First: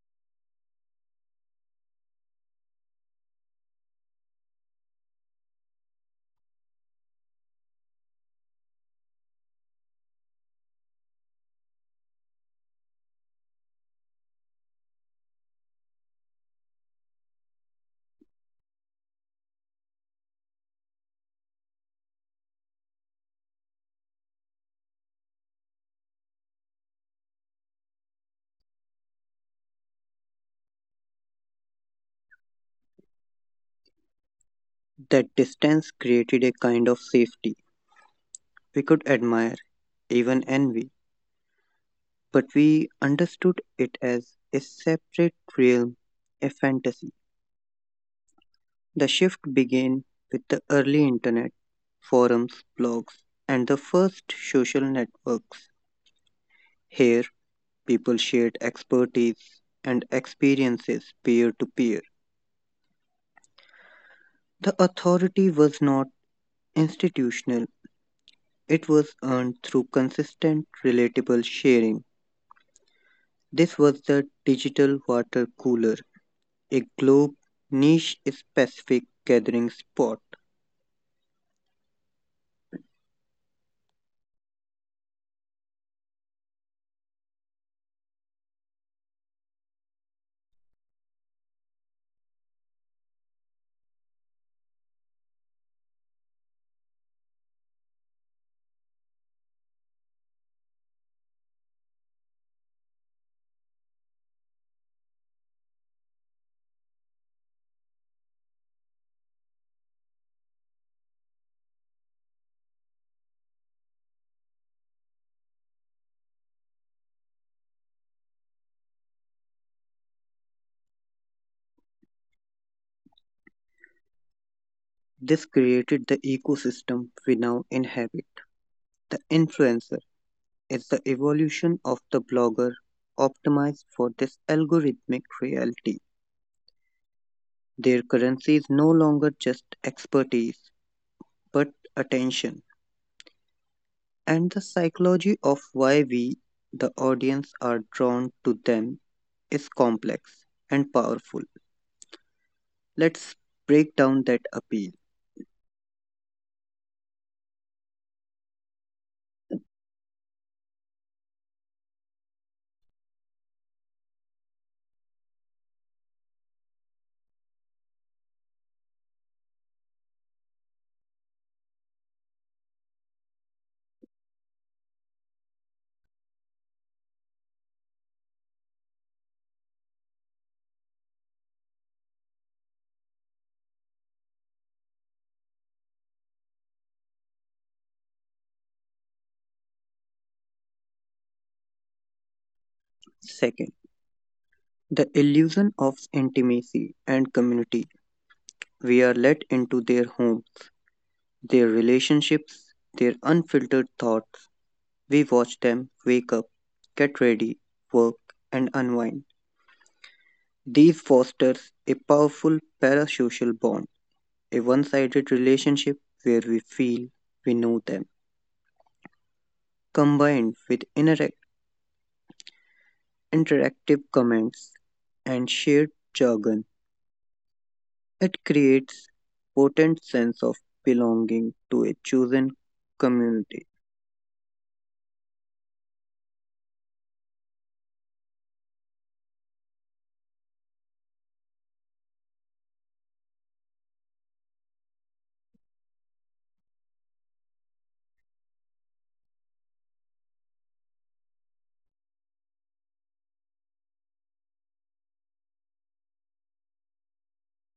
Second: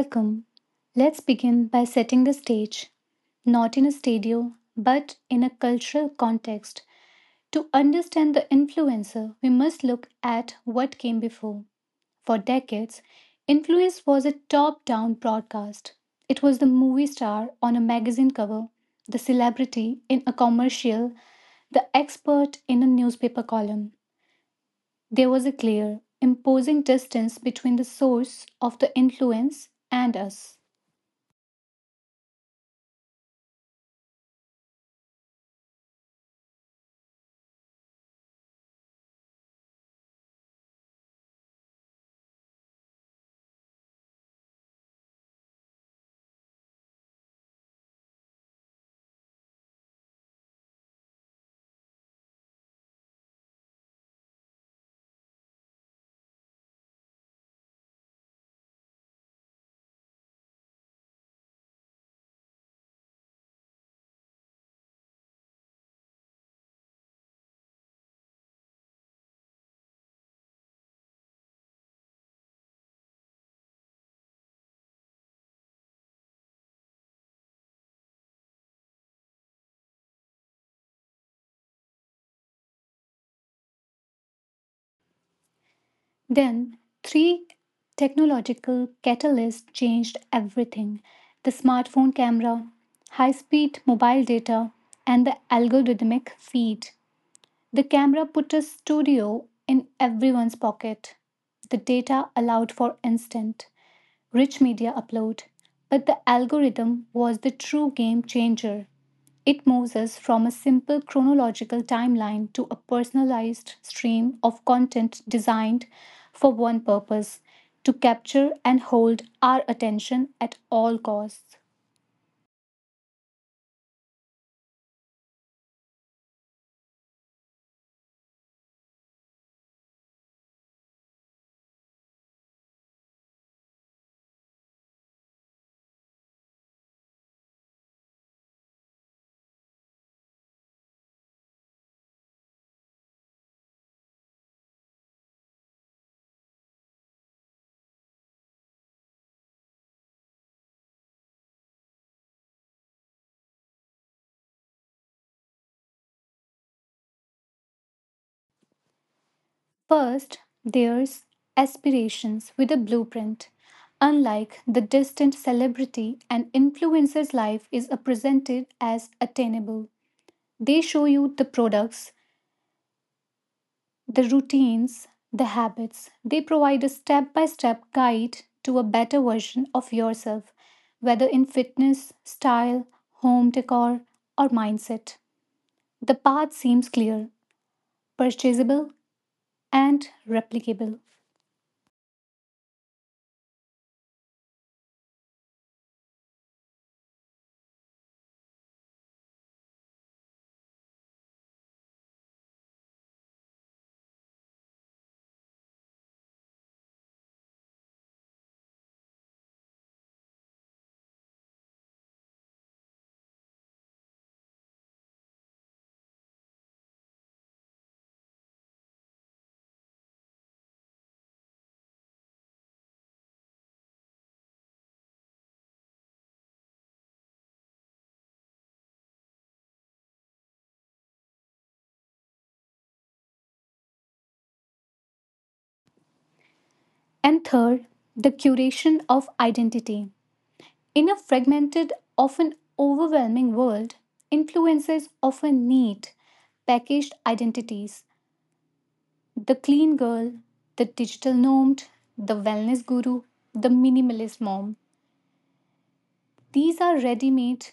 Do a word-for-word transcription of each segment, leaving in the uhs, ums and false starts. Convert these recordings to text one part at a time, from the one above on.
Welcome. Let's begin by setting the stage, not in a studio, but in a cultural context. To understand the influencer, we must look at what came before. For decades, influence was a top down broadcast. It was the movie star on a magazine cover, the celebrity in a commercial, the expert in a newspaper column. There was a clear, imposing distance between the source of the influence and us. That distance created a kind of safety we could admire, even envy, but we understood it as a separate realm, a fantasy. The shift began with the early internet, forums, blogs, and the first social networks. Here, people shared expertise and experiences peer to peer. The authority was not institutional, it was earned through consistent, relatable sharing. This was the digital water cooler, a globe niche specific gathering spot. Then, three technological catalysts changed everything the smartphone camera, high speed mobile data, and the algorithmic feed. The camera put a studio in everyone's pocket. The data allowed for instant, rich media upload. But the algorithm was the true game changer. It moves us from a simple chronological timeline to a personalized stream of content designed for one purpose to capture and hold our attention at all costs. This created the ecosystem we now inhabit. The influencer is the evolution of the blogger optimized for this algorithmic reality. Their currency is no longer just expertise, but attention, and the psychology of why we, the audience, are drawn to them is complex and powerful. Let's break down that appeal. First, there's aspirations with a blueprint. Unlike the distant celebrity, an influencer's life is uh, presented as attainable. They show you the products, the routines, the habits, they provide a step by step guide to a better version of yourself, whether in fitness, style, home decor, or mindset. The path seems clear, purchasable, and replicable. Second, the illusion of intimacy and community. We are let into their homes, their relationships, their unfiltered thoughts. We watch them wake up, get ready, work, and unwind. These fosters a powerful parasocial bond, a one sided relationship where we feel we know them, combined with interac- interactive comments and shared jargon. It creates potent sense of belonging to a chosen community. And third, the curation of identity. In a fragmented, often overwhelming world, influences often need packaged identities. The clean girl, the digital nomad, the wellness guru, the minimalist mom. These are ready made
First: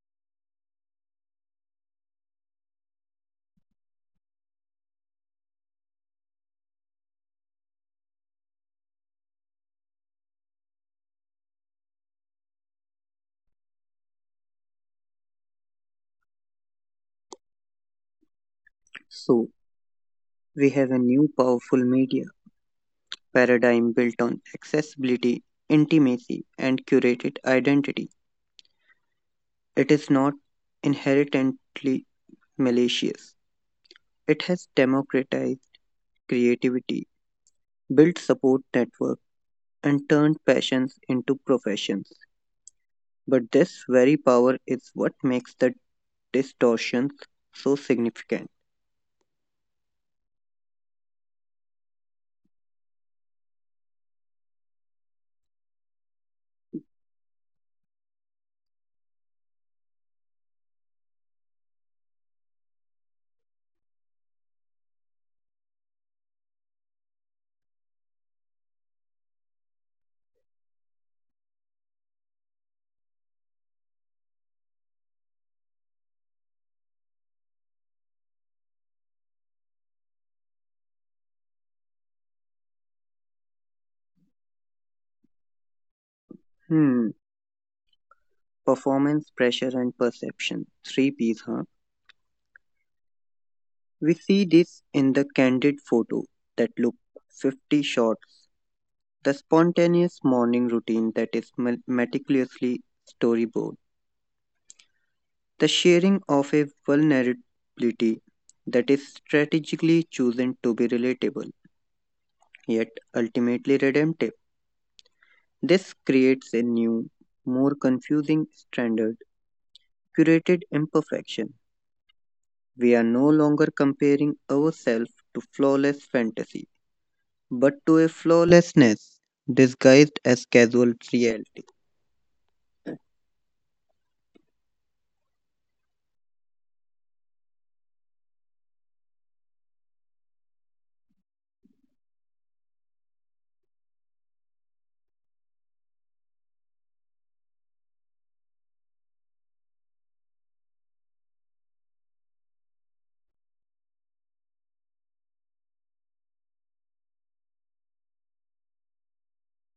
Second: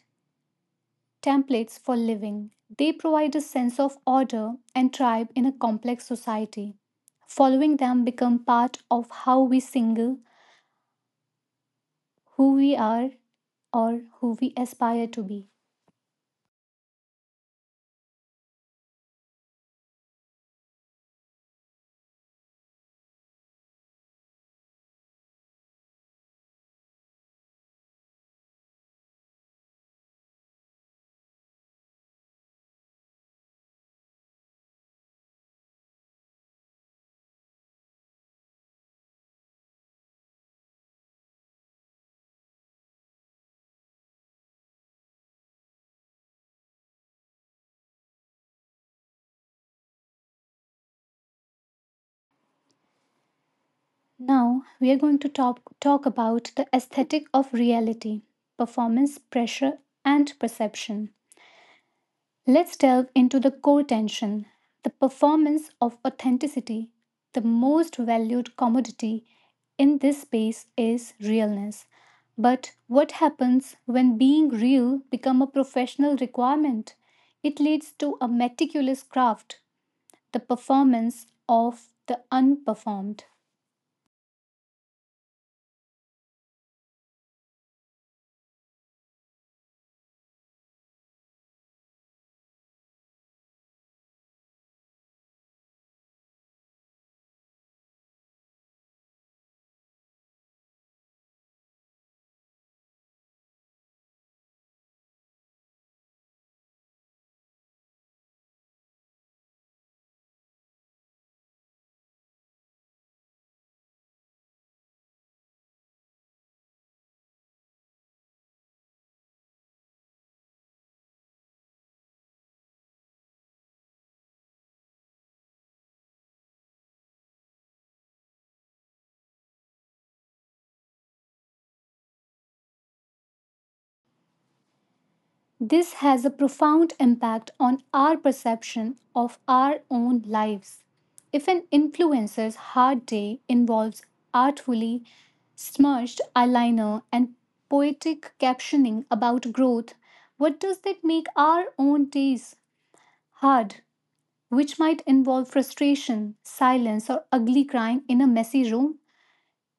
templates for living. They provide a sense of order and tribe in a complex society. Following them become part of how we single, who we are, or who we aspire to be. So we have a new powerful media paradigm built on accessibility, intimacy, and curated identity. It is not inherently malicious. It has democratized creativity, built support networks, and turned passions into professions. But this very power is what makes the distortions so significant. Now, we are going to talk, talk about the aesthetic of reality, performance, pressure, and perception. Let's delve into the core tension the performance of authenticity. The most valued commodity in this space is realness. But what happens when being real become a professional requirement? It leads to a meticulous craft, the performance of the unperformed. Hmm, performance pressure and perception. Three P's, huh? We see this in the candid photo that look fifty shots, the spontaneous morning routine that is me- meticulously storyboard, the sharing of a vulnerability that is strategically chosen to be relatable yet ultimately redemptive. This creates a new, more confusing standard, curated imperfection. We are no longer comparing ourselves to flawless fantasy, but to a flawlessness disguised as casual reality. This has a profound impact on our perception of our own lives. If an influencer's hard day involves artfully smirched eyeliner and poetic captioning about growth, what does that make our own days hard, which might involve frustration, silence, or ugly crying in a messy room?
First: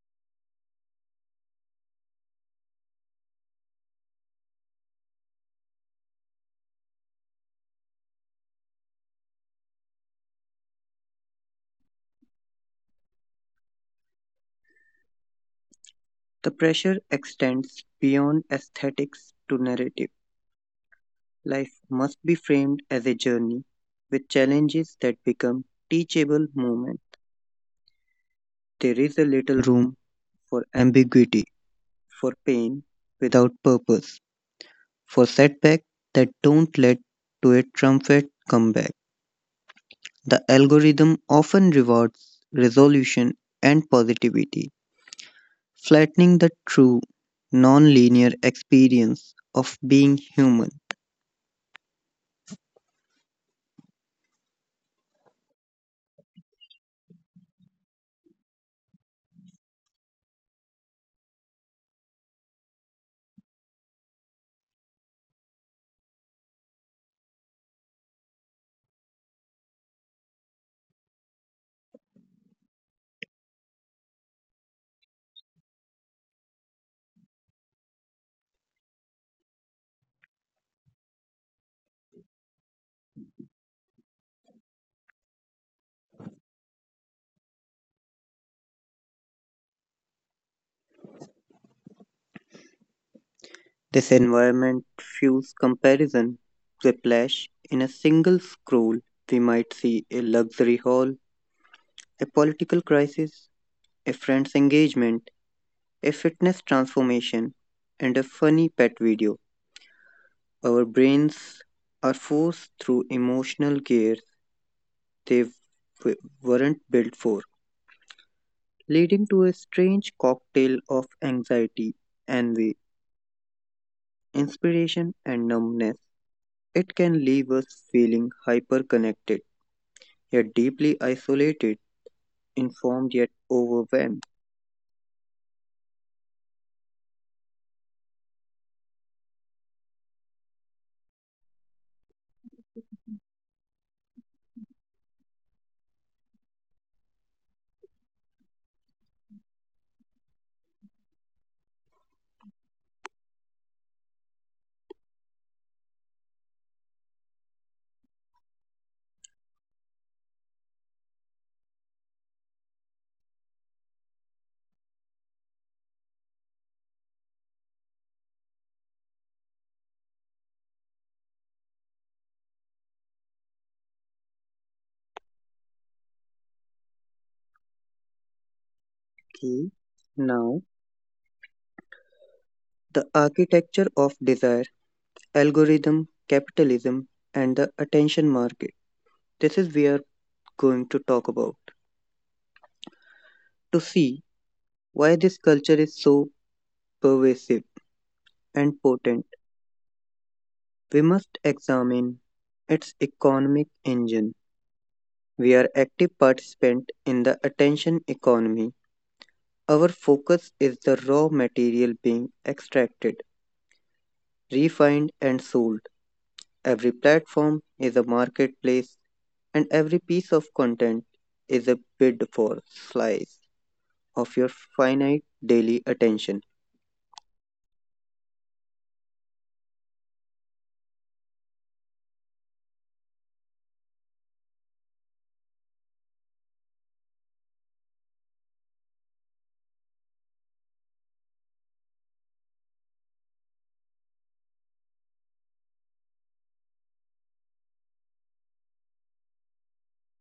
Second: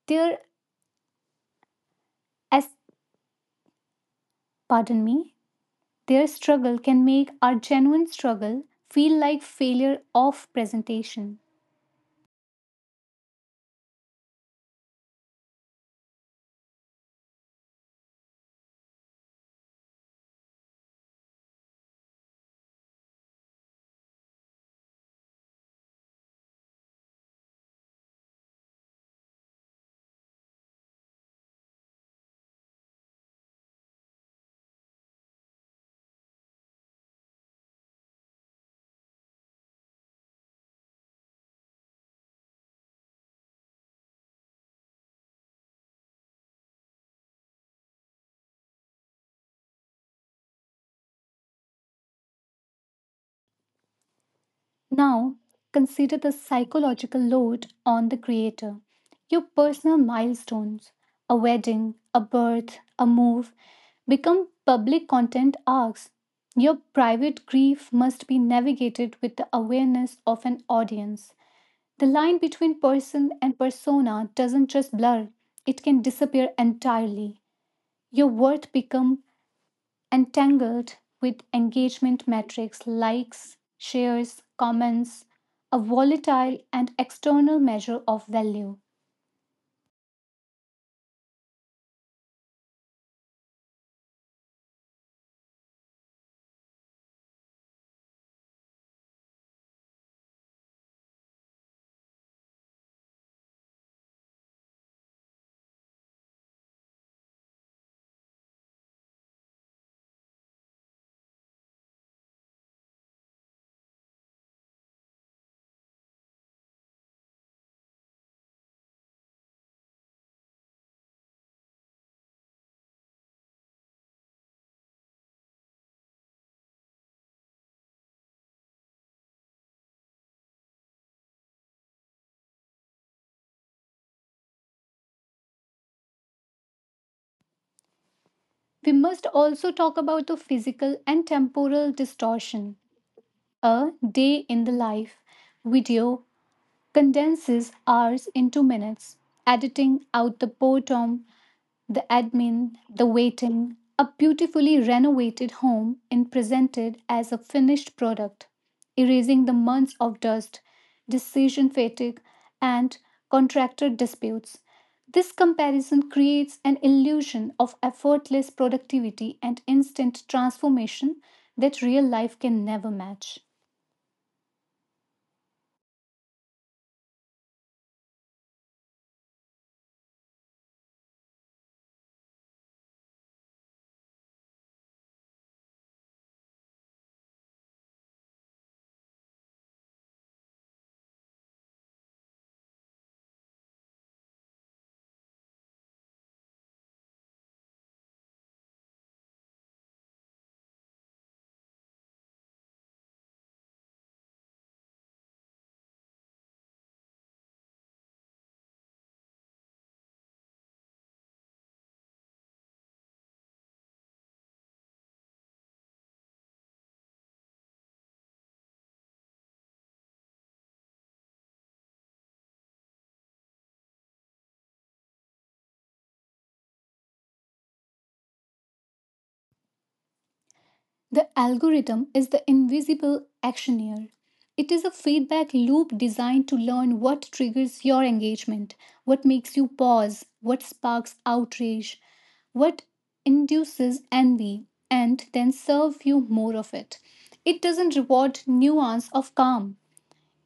There, as Pardon me. Their struggle can make our genuine struggle feel like failure of presentation. The pressure extends beyond aesthetics to narrative. Life must be framed as a journey with challenges that become teachable moments. There is a little room for ambiguity, for pain without purpose, for setbacks that don't lead to a triumphant comeback. The algorithm often rewards resolution and positivity, flattening the true non-linear experience of being human. Now, consider the psychological load on the creator. Your personal milestones, a wedding, a birth, a move, become public content arcs. Your private grief must be navigated with the awareness of an audience. The line between person and persona doesn't just blur, it can disappear entirely. Your worth becomes entangled with engagement metrics, likes, shares, comments, a volatile and external measure of value. This environment fuels comparison whiplash. In a single scroll, we might see a luxury haul, a political crisis, a friend's engagement, a fitness transformation, and a funny pet video. Our brains are forced through emotional gears they w- weren't built for, leading to a strange cocktail of anxiety, envy, inspiration, and numbness. It can leave us feeling hyper connected yet deeply isolated, informed yet overwhelmed. We must also talk about the physical and temporal distortion. A day in the life video condenses hours into minutes, editing out the boredom, the admin, the waiting, a beautifully renovated home and presented as a finished product, erasing the months of dust, decision fatigue, and contractor disputes. This comparison creates an illusion of effortless productivity and instant transformation that real life can never match. Key now, the architecture of desire, algorithm, capitalism, and the attention market. This is we are going to talk about. To see why this culture is so pervasive and potent, we must examine its economic engine. We are active participants in the attention economy. Our focus is the raw material being extracted, refined, and sold. Every platform is a marketplace, and every piece of content is a bid for slice of your finite daily attention. The algorithm is the invisible actioneer. It is a feedback loop designed to learn what triggers your engagement, what makes you pause, what sparks outrage, what induces envy, and then serve you more of it. It doesn't reward nuance of calm.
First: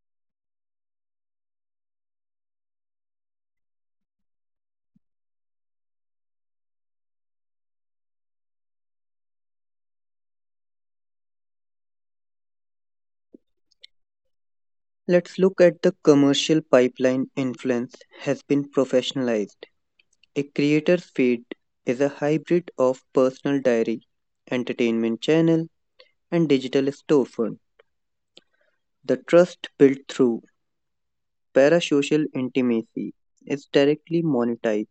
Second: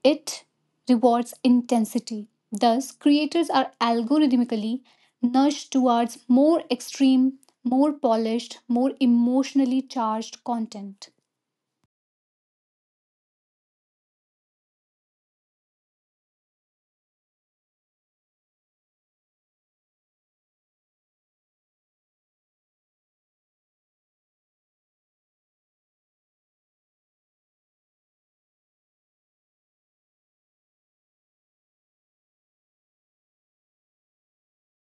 It rewards intensity. Thus, creators are algorithmically nudged towards more extreme, more polished, more emotionally charged content. Let's look at the commercial pipeline influence has been professionalized. A creator's feed is a hybrid of personal diary, entertainment channel, and digital storefront. The trust built through parasocial intimacy is directly monetized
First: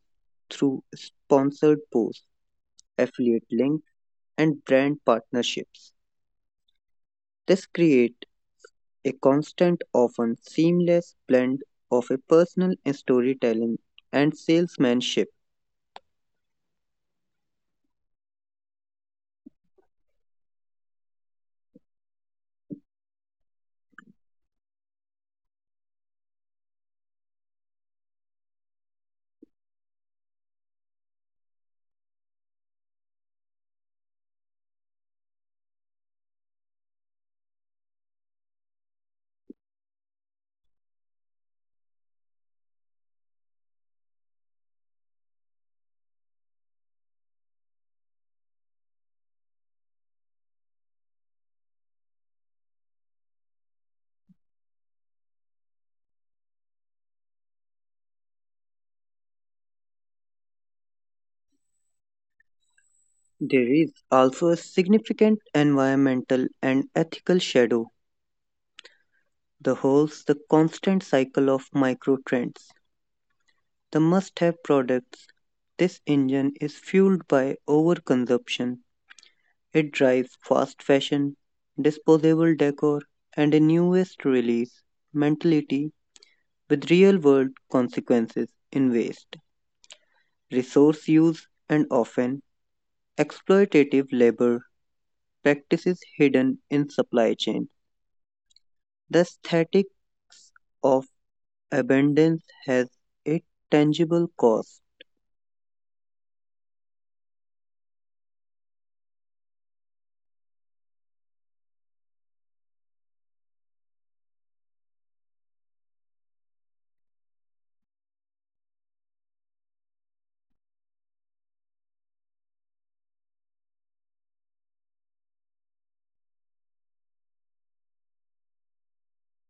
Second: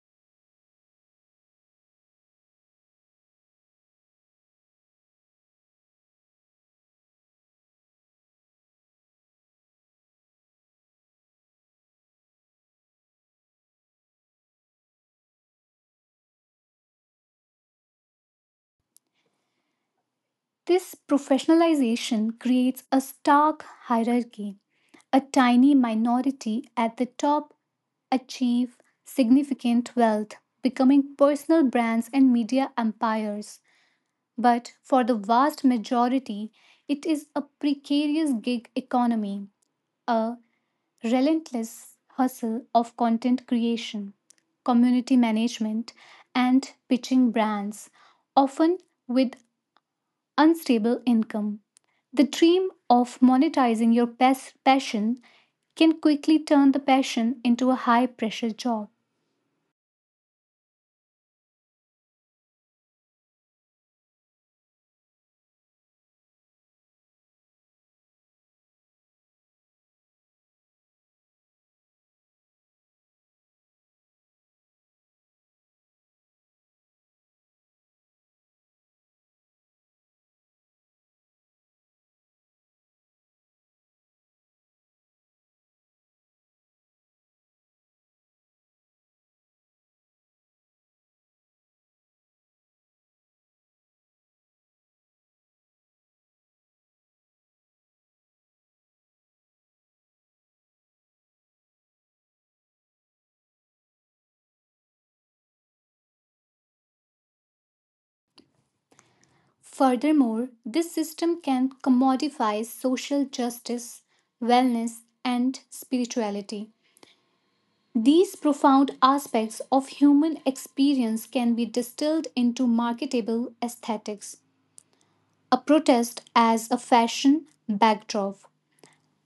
through sponsored posts, affiliate links, and brand partnerships. This creates a constant, often seamless blend of a personal storytelling and salesmanship. This professionalization creates a stark hierarchy. A tiny minority at the top achieve significant wealth, becoming personal brands and media empires. But for the vast majority, it is a precarious gig economy, a relentless hustle of content creation, community management, and pitching brands, often with unstable income. The dream of monetizing your pas- passion can quickly turn the passion into a high pressure job. There is also a significant environmental and ethical shadow that holds the constant cycle of micro trends. The must have products. This engine is fueled by overconsumption. It drives fast fashion, disposable decor, and a newest release mentality with real world consequences in waste, resource use, and often exploitative labor practices hidden in supply chain. The aesthetics of abundance has a tangible cost. Furthermore, this system can commodify social justice, wellness, and spirituality. These profound aspects of human experience can be distilled into marketable aesthetics. A protest as a fashion backdrop,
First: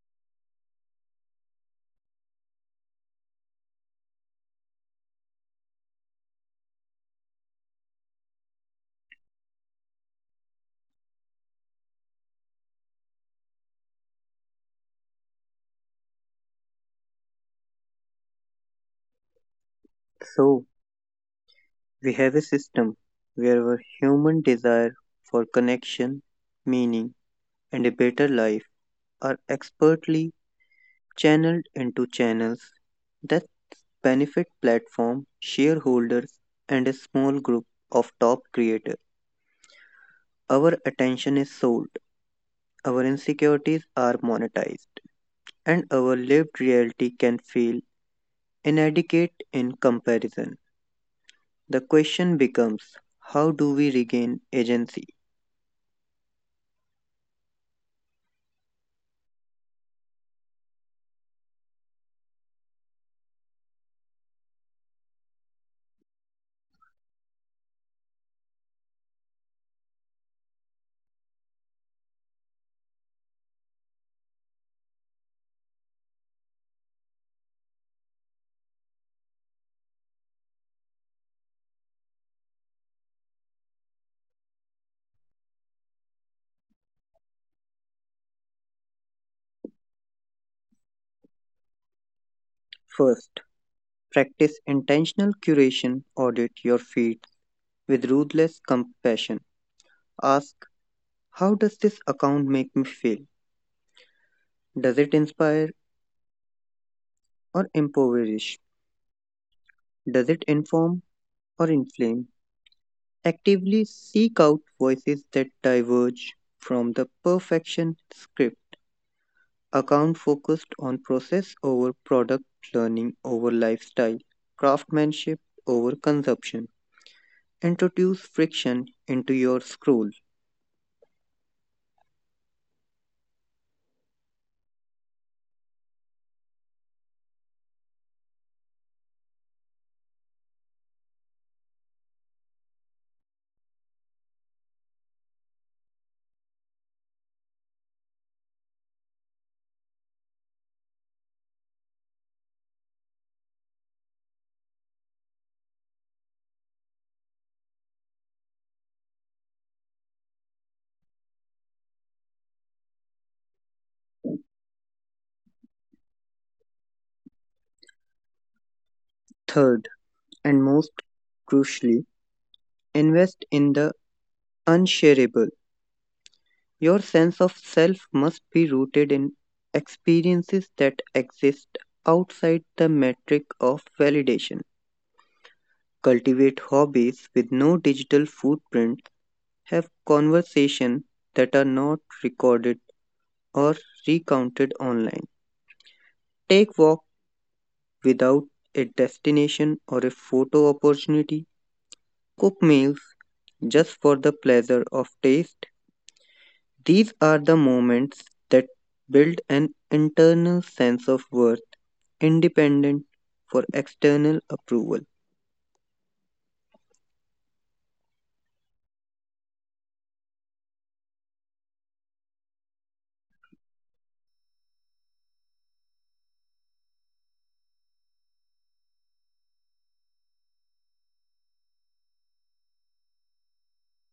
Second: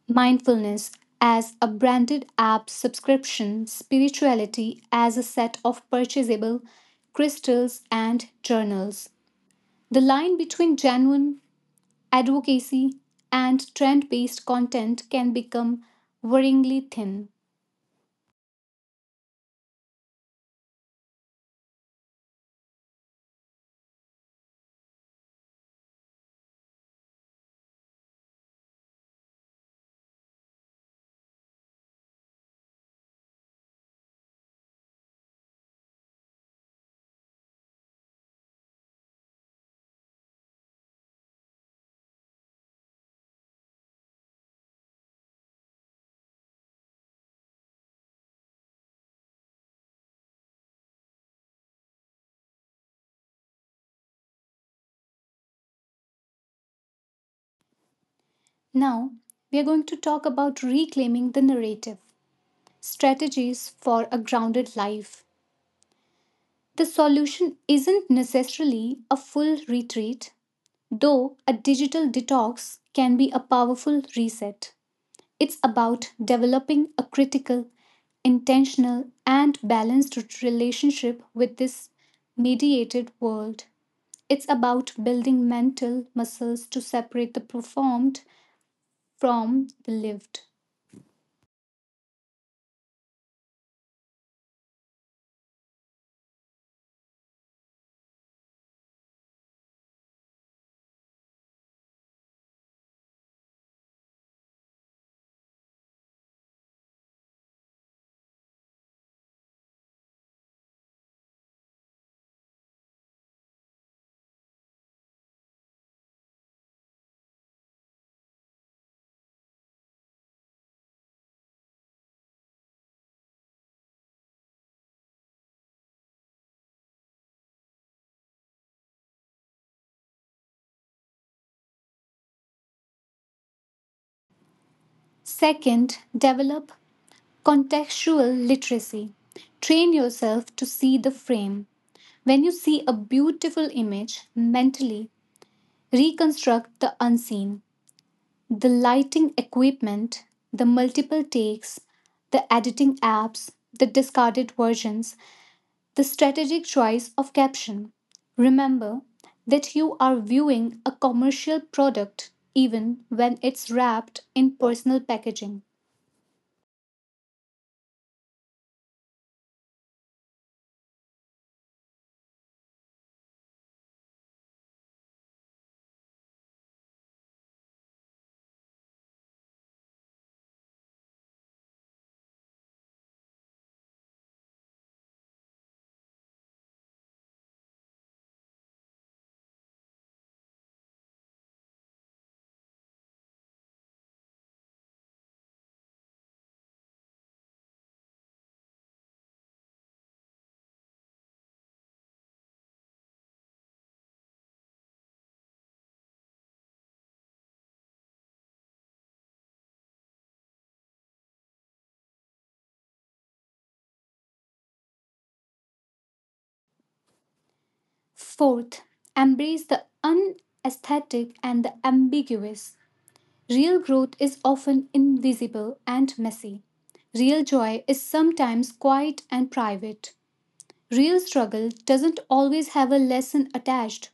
mindfulness as a branded app subscription, spirituality as a set of purchasable crystals and journals. The line between genuine advocacy and trend based content can become worryingly thin. So, we have a system where our human desire for connection, meaning, and a better life are expertly channeled into channels that benefit platform, shareholders, and a small group of top creators. Our attention is sold, our insecurities are monetized, and our lived reality can feel inadequate in comparison. The question becomes how do we regain agency? Now, we are going to talk about reclaiming the narrative strategies for a grounded life. The solution isn't necessarily a full retreat, though a digital detox can be a powerful reset. It's about developing a critical, intentional, and balanced relationship with this mediated world. It's about building mental muscles to separate the performed from the lived. First, practice intentional curation, audit your feed with ruthless compassion. Ask how does this account make me feel? Does it inspire or impoverish? Does it inform or inflame, actively seek out voices that diverge from the perfection script, account focused on process over product, learning over lifestyle, craftsmanship over consumption. Introduce friction into your scroll. Second, develop contextual literacy. Train yourself to see the frame. When you see a beautiful image, mentally reconstruct the unseen. The lighting equipment, the multiple takes, the editing apps, the discarded versions, the strategic choice of caption. Remember that you are viewing a commercial product even when it's wrapped in personal packaging. Third, and most crucially, invest in the unshareable. Your sense of self must be rooted in experiences that exist outside the metric of validation. Cultivate hobbies with no digital footprint, have conversations that are not recorded or recounted online, take walk without a destination or a photo opportunity, cook meals just for the pleasure of taste. These are the moments that build an internal sense of worth independent for external approval. Fourth, embrace the unaesthetic and the ambiguous. Real growth is often invisible and messy. Real joy is sometimes quiet and private. Real struggle doesn't always have a lesson attached.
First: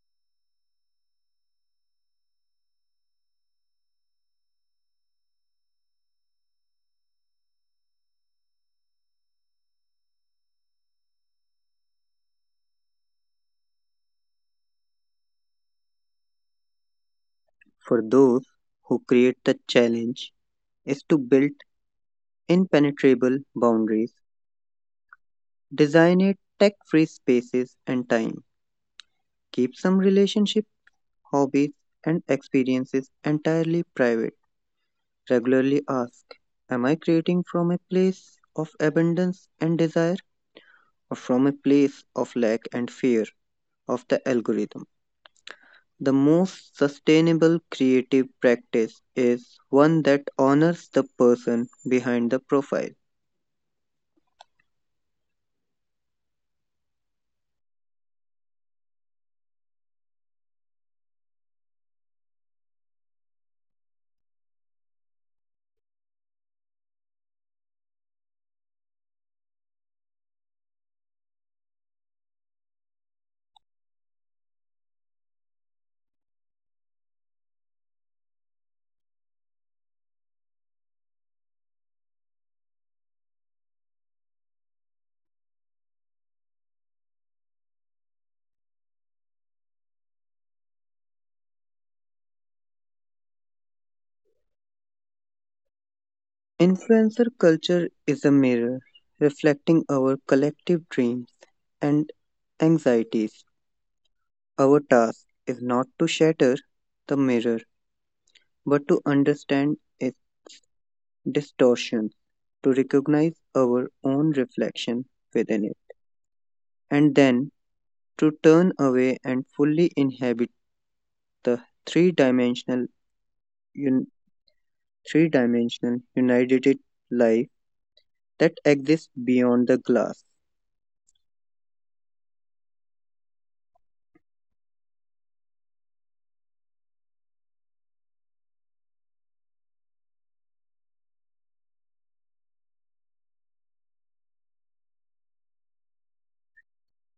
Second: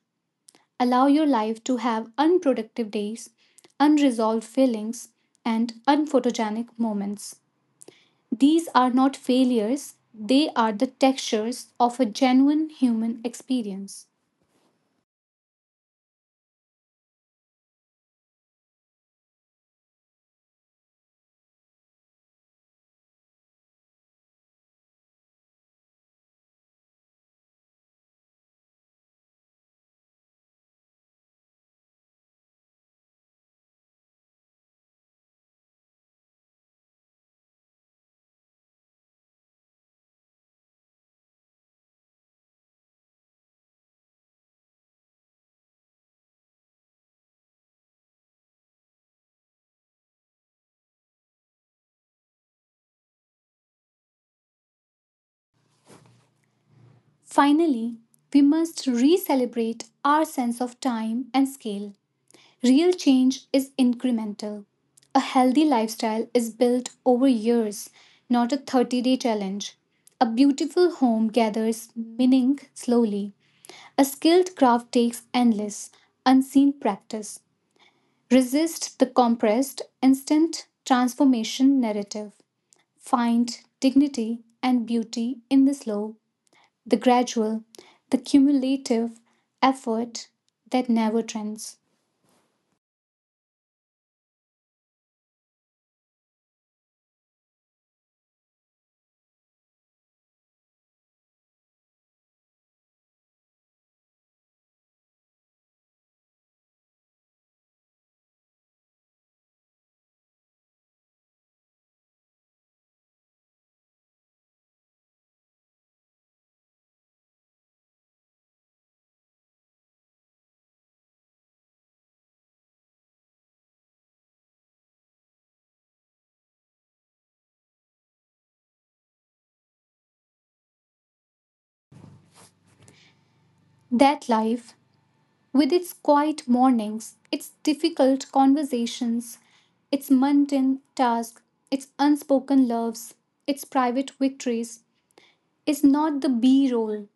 Allow your life to have unproductive days, unresolved feelings, and unphotogenic moments. These are not failures, they are the textures of a genuine human experience. For those who create the challenge is to build impenetrable boundaries. Design it tech free spaces and time. Keep some relationship, hobbies, and experiences entirely private. Regularly ask, am I creating from a place of abundance and desire, or from a place of lack and fear of the algorithm? The most sustainable creative practice is one that honors the person behind the profile. Finally, we must re celebrate our sense of time and scale. Real change is incremental. A healthy lifestyle is built over years, not a thirty day challenge. A beautiful home gathers meaning slowly. A skilled craft takes endless, unseen practice. Resist the compressed, instant transformation narrative. Find dignity and beauty in the slow, the gradual, the cumulative effort that never trends. Influencer culture is a mirror reflecting our collective dreams and anxieties. Our task is not to shatter the mirror, but to understand its distortions, to recognize our own reflection within it, and then to turn away and fully inhabit the three-dimensional, un- three-dimensional united life that exists beyond the glass. That life, with its quiet mornings, its difficult conversations, its mundane tasks, its unspoken loves, its private victories, is not the B roll,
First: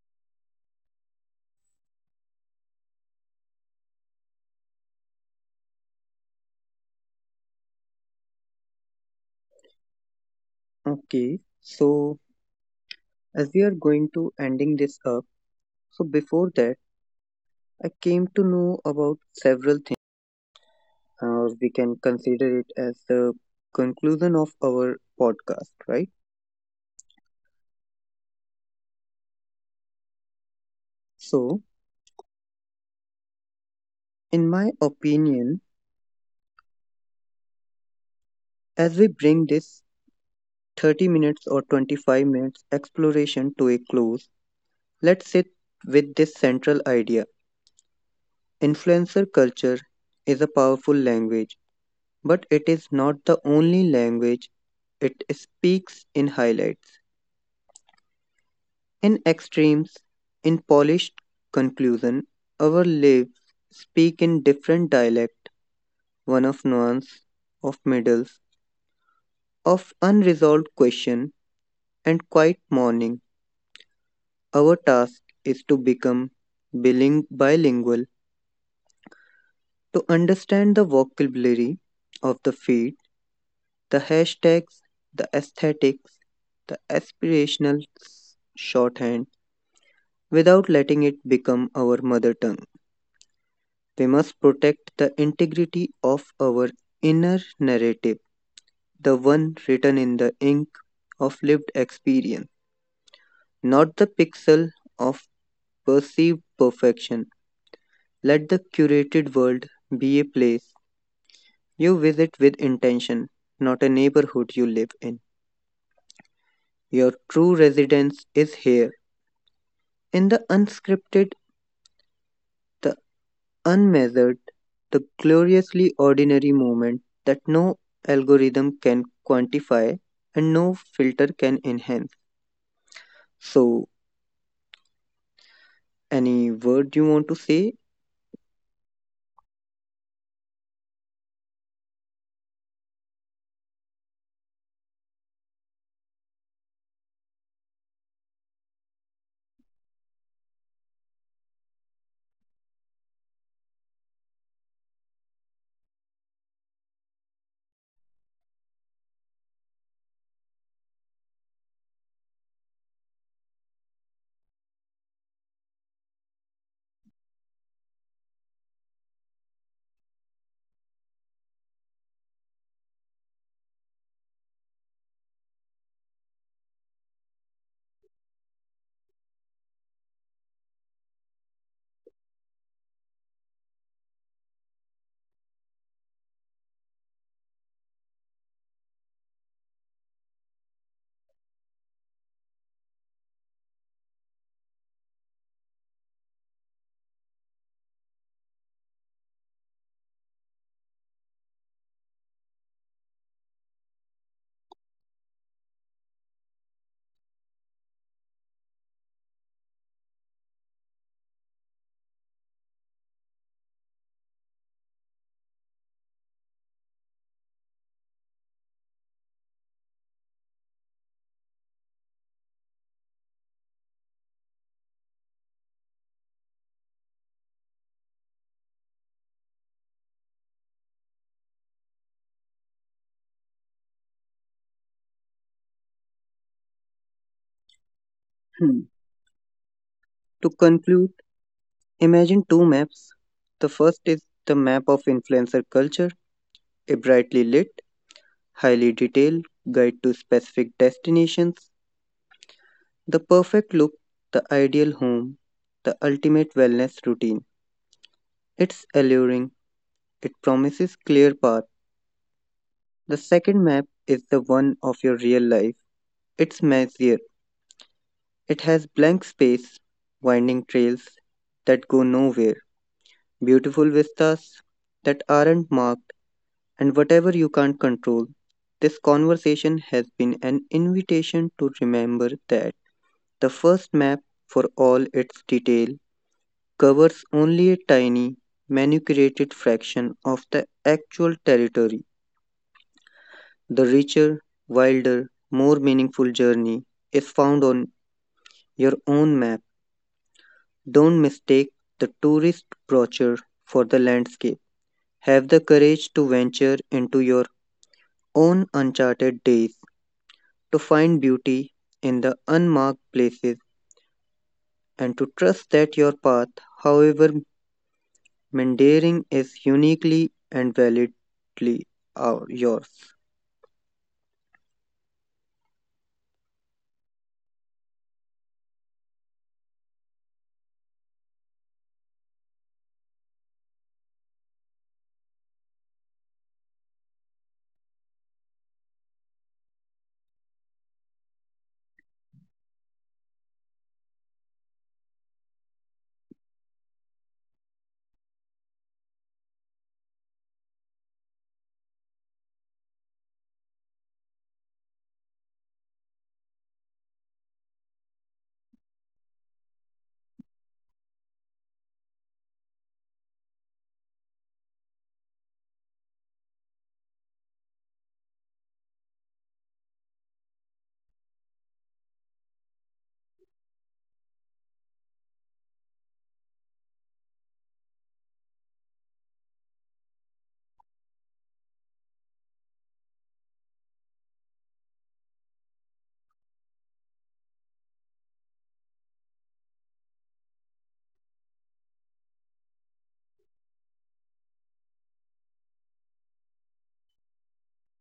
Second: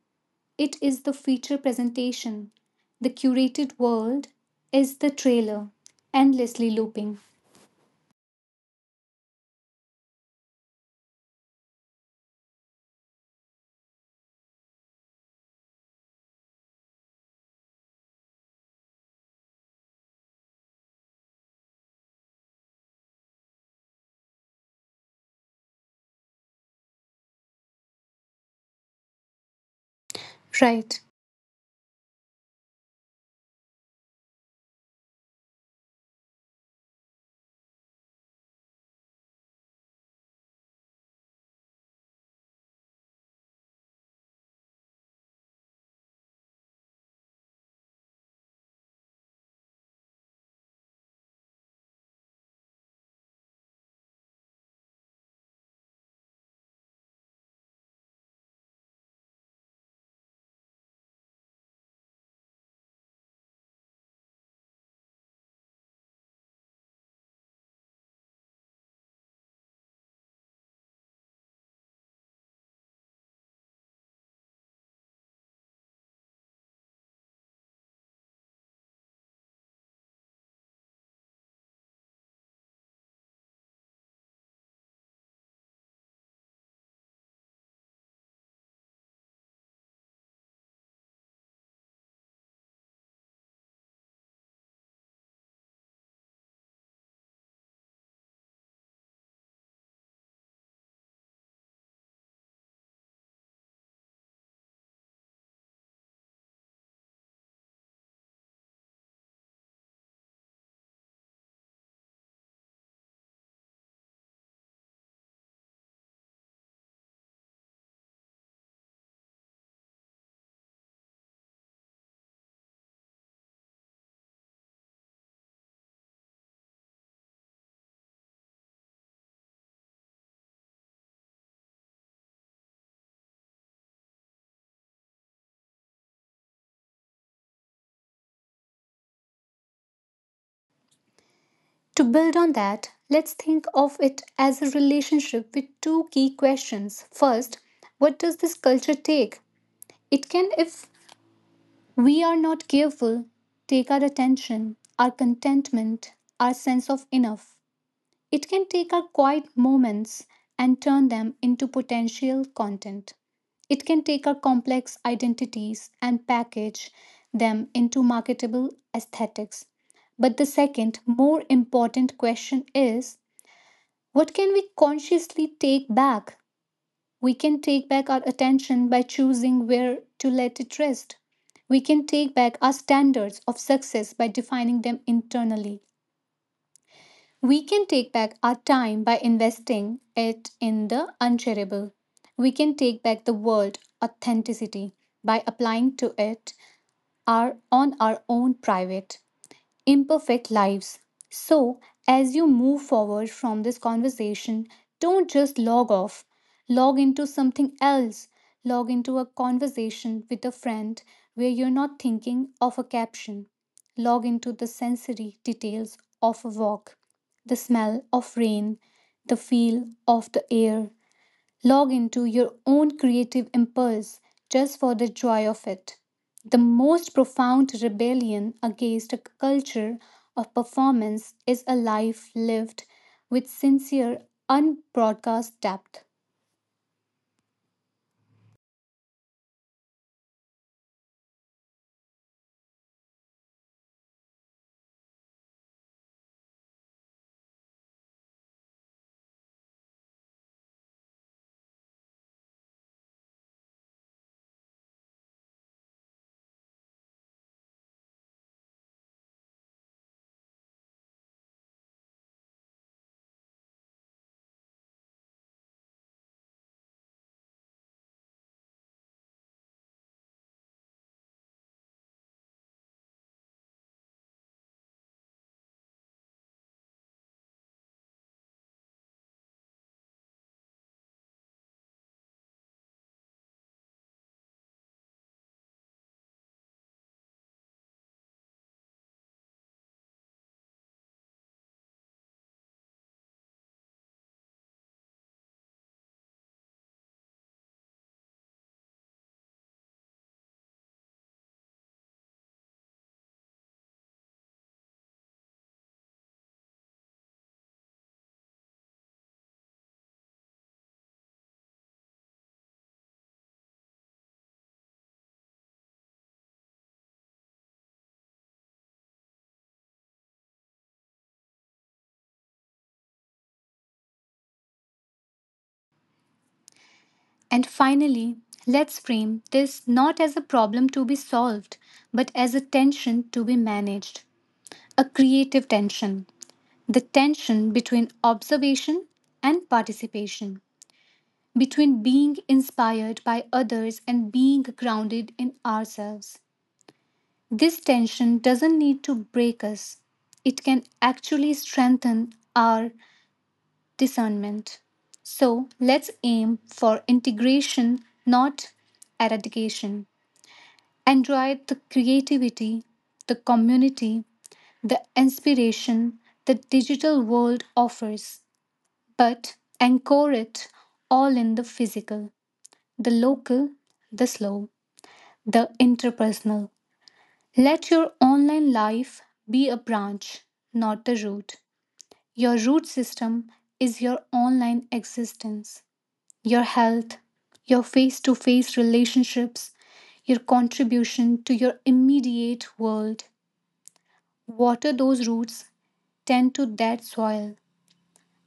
it is the feature presentation. The curated world is the trailer, endlessly looping. Okay, so as we are going to ending this up, so before that, I came to know about several or we can consider it as the conclusion of our podcast, right? Right. So, in my opinion, as we bring this thirty minutes or twenty-five minutes exploration to a close, let's sit with this central idea. Influencer culture is a powerful language, but it is not the only language it speaks in highlights, in extremes, in polished conclusion. Our lives speak in different dialect one of nuance, of medals, of unresolved question, and quiet mourning. Our task is to become biling- bilingual, to understand the vocabulary of the feed, the hashtags, the aesthetics, the aspirational s- shorthand, without letting it become our mother tongue. We must protect the integrity of our inner narrative, the one written in the ink of lived experience, not the pixel of perceived perfection. Let the curated world be a place you visit with intention, not a neighborhood you live in. Your true residence is here, in the unscripted, the unmeasured, the gloriously ordinary moment that no algorithm can quantify and no filter can enhance. So, any word you want to say. To build on that, let's think of it as a relationship with two key questions. First, what does this culture take? It can, if we are not careful, take our attention, our contentment, our sense of enough. It can take our quiet moments and turn them into potential content. It can take our complex identities and package them into marketable aesthetics. But the second, more important question is what can we consciously take back? We can take back our attention by choosing where to let it rest. We can take back our standards of success by defining them internally. We can take back our time by investing it in the unshareable. We can take back the word authenticity by applying to it our on our own private imperfect lives. So, as you move forward from this conversation, don't just log off. Log into something else. Log into a conversation with a friend where you're not thinking of a caption. Log into the sensory details of a walk, the smell of rain, the feel of the air, log into your own creative impulse just for the joy of it. The most profound rebellion against a culture of performance is a life lived with sincere, unbroadcast depth. Hmm. To conclude? Imagine two maps. The first is the map of influencer culture, a brightly lit, highly detailed guide to specific destinations, the perfect look, the ideal home, the ultimate wellness routine. It's alluring, it promises clear path. The second map is the one of your real life. It's messier. It has blank space, winding trails that go nowhere, beautiful vistas that aren't marked, and whatever you can't control. This conversation has been an invitation to remember that the first map, for all its detail, covers only a tiny, manipulated fraction of the actual territory. The richer, wilder, more meaningful journey is found on your own map. Don't mistake the tourist brochure for the landscape. Have the courage to venture into your own uncharted days, to find beauty in the unmarked places and to trust that your path, however meandering, is uniquely and validly uh, yours. And finally, let's frame this not as a problem to be solved, but as a tension to be managed. A creative tension, the tension between observation and participation, between being inspired by others and being grounded in ourselves. This tension doesn't need to break us, it can actually strengthen our discernment. So let's aim for integration, not eradication. Enjoy the creativity, the community, the inspiration the digital world offers, but anchor it all in the physical, the local, the slow. The interpersonal. Let your online life be a branch, not a root. Your root system is your online existence, your health, your face to face relationships, your contribution to your immediate world. Water those roots, tend to that soil.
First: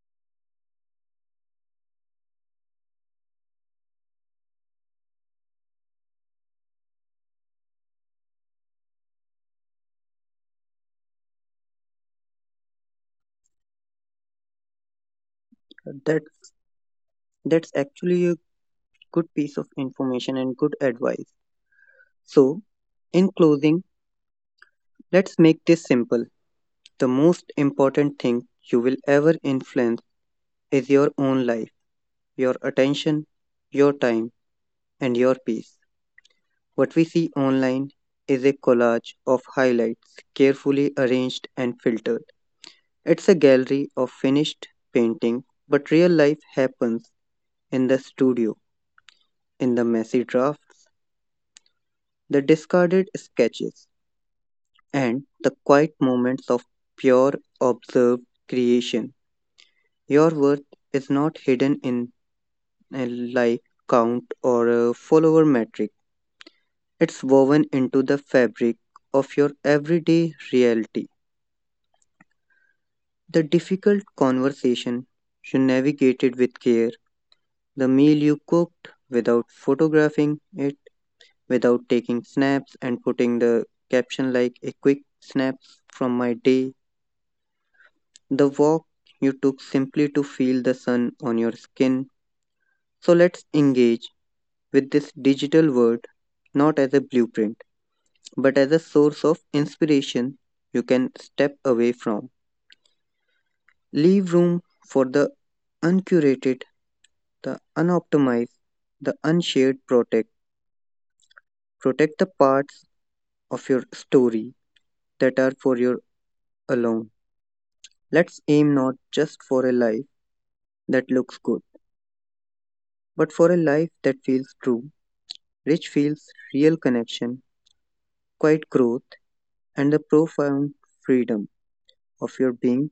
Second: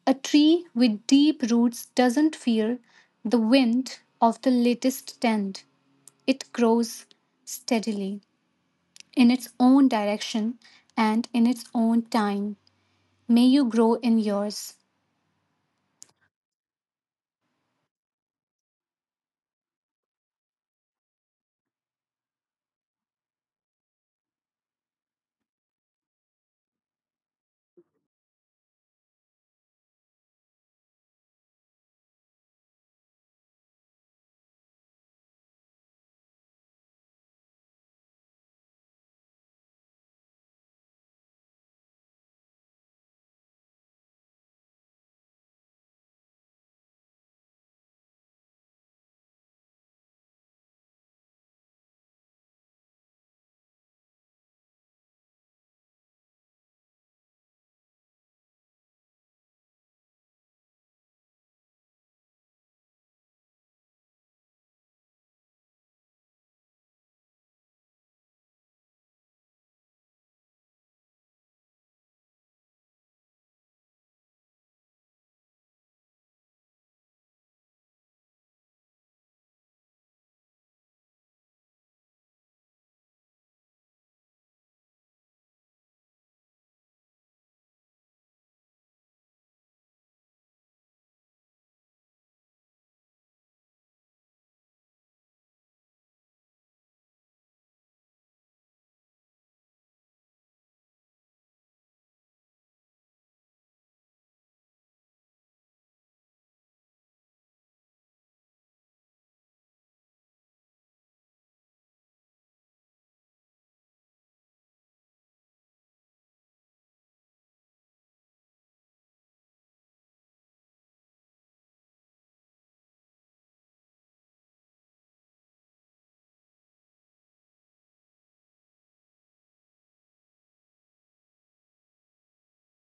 A tree with deep roots doesn't fear the wind of the latest tent, it grows steadily, in its own direction and in its own time. May you grow in yours. That's, that's actually a good piece of information and good advice. So, in closing, let's make this simple. The most important thing you will ever influence is your own life, your attention, your time, and your peace. What we see online is a collage of highlights, carefully arranged and filtered. It's a gallery of finished painting, but real life happens in the studio, in the messy drafts, the discarded sketches, and the quiet moments of pure observed creation. Your worth is not hidden in a like count or a follower metric. It's woven into the fabric of your everyday reality. The difficult conversation you navigated with care, the meal you cooked without photographing it, without taking snaps and putting the caption like a quick snap from my day, the walk you took simply to feel the sun on your skin. So let's engage with this digital world not as a blueprint, but as a source of inspiration you can step away from. Leave room for the uncurated the unoptimized, the unshared protect. Protect the parts of your story that are for your alone. Let's aim not just for a life that looks good, but for a life that feels true, rich feels real connection, quiet growth, and the profound freedom of your being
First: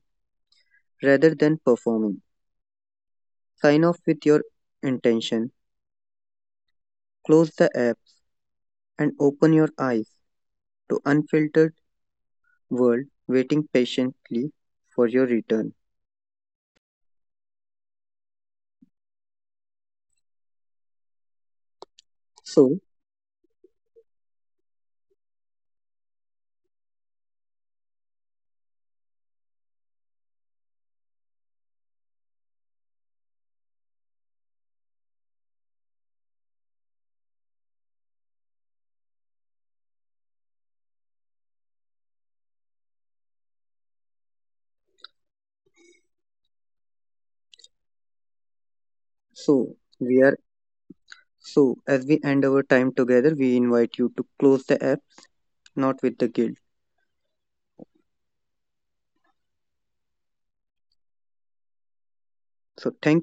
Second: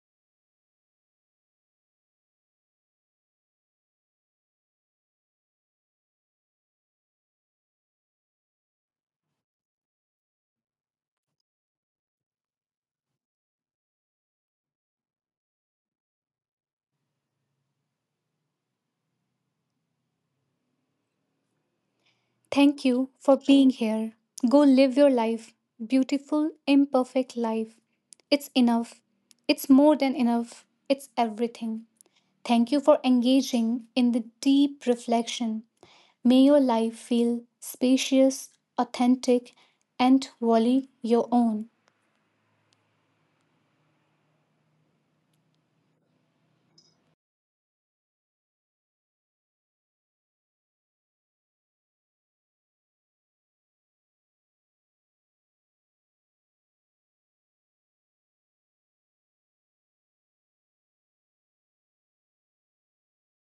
rather than performing. Sign off with your intention, close the apps, and open your eyes to unfiltered world waiting patiently for your return. Thank you So for being here. Go live your life, beautiful, imperfect life. It's enough. It's more than enough. It's everything. Thank you for engaging in the deep reflection. May your life feel spacious, authentic, and wholly your own. So we are so as we end our time together, we invite you to close the app, not with the guilt. So thank